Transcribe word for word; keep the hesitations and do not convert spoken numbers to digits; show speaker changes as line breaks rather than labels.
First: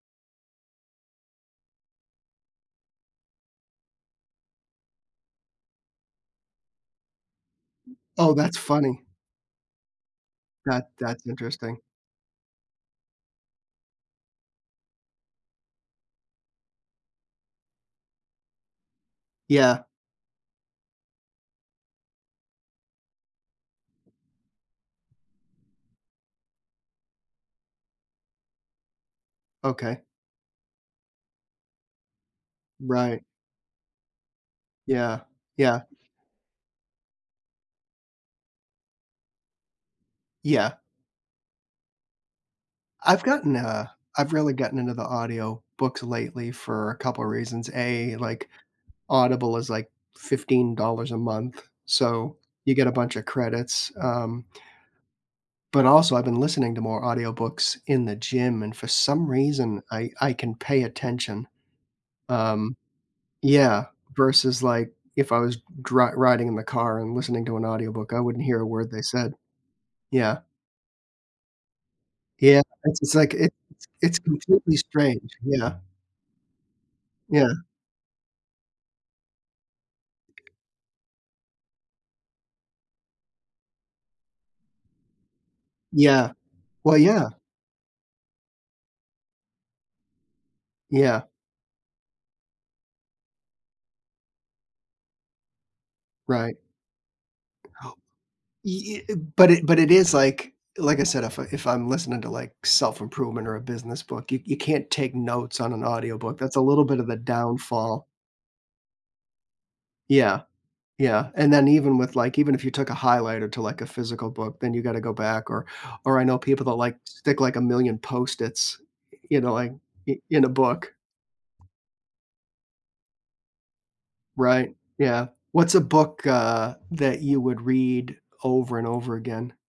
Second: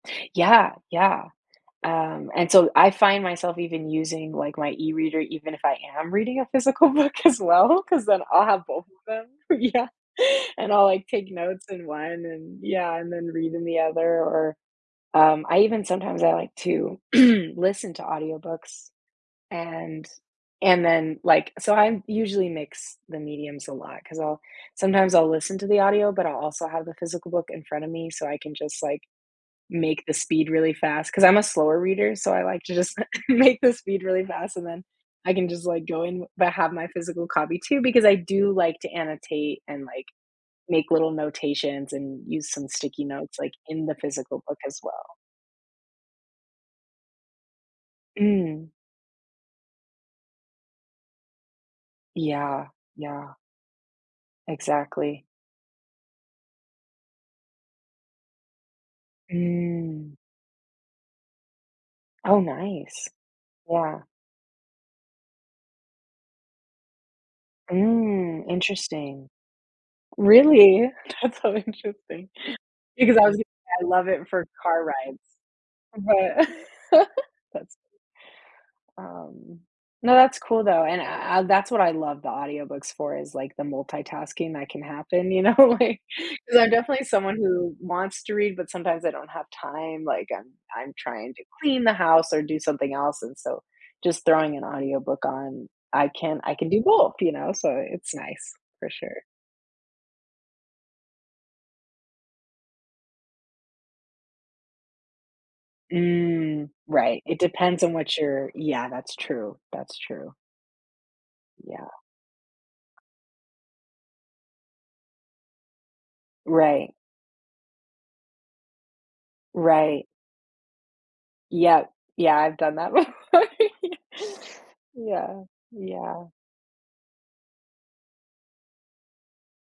Yeah, yeah, um, and so I find myself even using, like, my e-reader, even if I am reading a physical book, as well, 'cause then
Oh,
I'll
that's
have both
funny.
of them. Yeah, and I'll,
That
like,
that's
take notes
interesting.
in one, and yeah, and then read in the other, or, um, I even sometimes I like to listen to audiobooks,
Yeah.
and and then, like, so I usually mix the mediums a lot, 'cause I'll sometimes I'll listen to the audio, but I'll also have the physical book in front of me, so I can just, like,
Okay.
make the speed really fast, 'cause I'm a slower reader, so I like to just
Right.
make the speed really fast, and then
Yeah,
I can just,
yeah.
like, go in, but have my physical copy, too, because I do like to annotate and, like,
Yeah.
make little notations, and use some sticky
I've
notes, like,
gotten,
in
uh,
the
I've
physical
really
book, as
gotten into the
well.
audiobooks lately for a couple reasons. A, like,
Mm.
Audible is, like, fifteen dollars a month, so
Yeah,
you get a buncha
yeah.
credits, um
Exactly.
but also I've been listening to more audiobooks in the gym, and for some reason I
Mm.
I can pay attention.
Oh,
Um
nice.
yeah,
Yeah.
versus, like, if I was dri riding in the car and listening to an audiobook, I wouldn't
Mm,
hear a word they
interesting.
said. Yeah.
Really? That's so interesting,
Yeah, it's it's
because I
like
was
it's
I love
it's
it for
completely
car rides,
strange, yeah.
but
Yeah.
that's um No, that's cool, though, and I I I uh, that's what I love the audiobooks for is, like, the multitasking that can happen, you know? Like,
Yeah.
'cause I'm
Well,
definitely
yeah.
someone who wants to read, but sometimes I don't have time, like I'm I'm
Yeah.
trying to clean the house or do something else, and so just throwing an audiobook on, I can
Right.
I can do both, you know, so it's nice, for
Ye i
sure.
but it but it is, like, like I said, if I if I'm listening to, like, self-improvement or a business book, you you can't take notes on an audiobook. That's a
Mm,
little bit of a
right. It depends on
downfall.
what you're yeah, that's true. That's true.
Yeah, yeah, and then
Yeah.
even with, like, even if you took a highlighter to, like, a physical book, then you gotta go back or or I know people that,
Right.
like, stick, like, a million Post-its, you know, like,
Right.
in in a book.
Yep, yeah, I've done that before.
Right,
Ye
yeah.
yeah,
What's a book,
yeah.
uh, that you would read over and over again?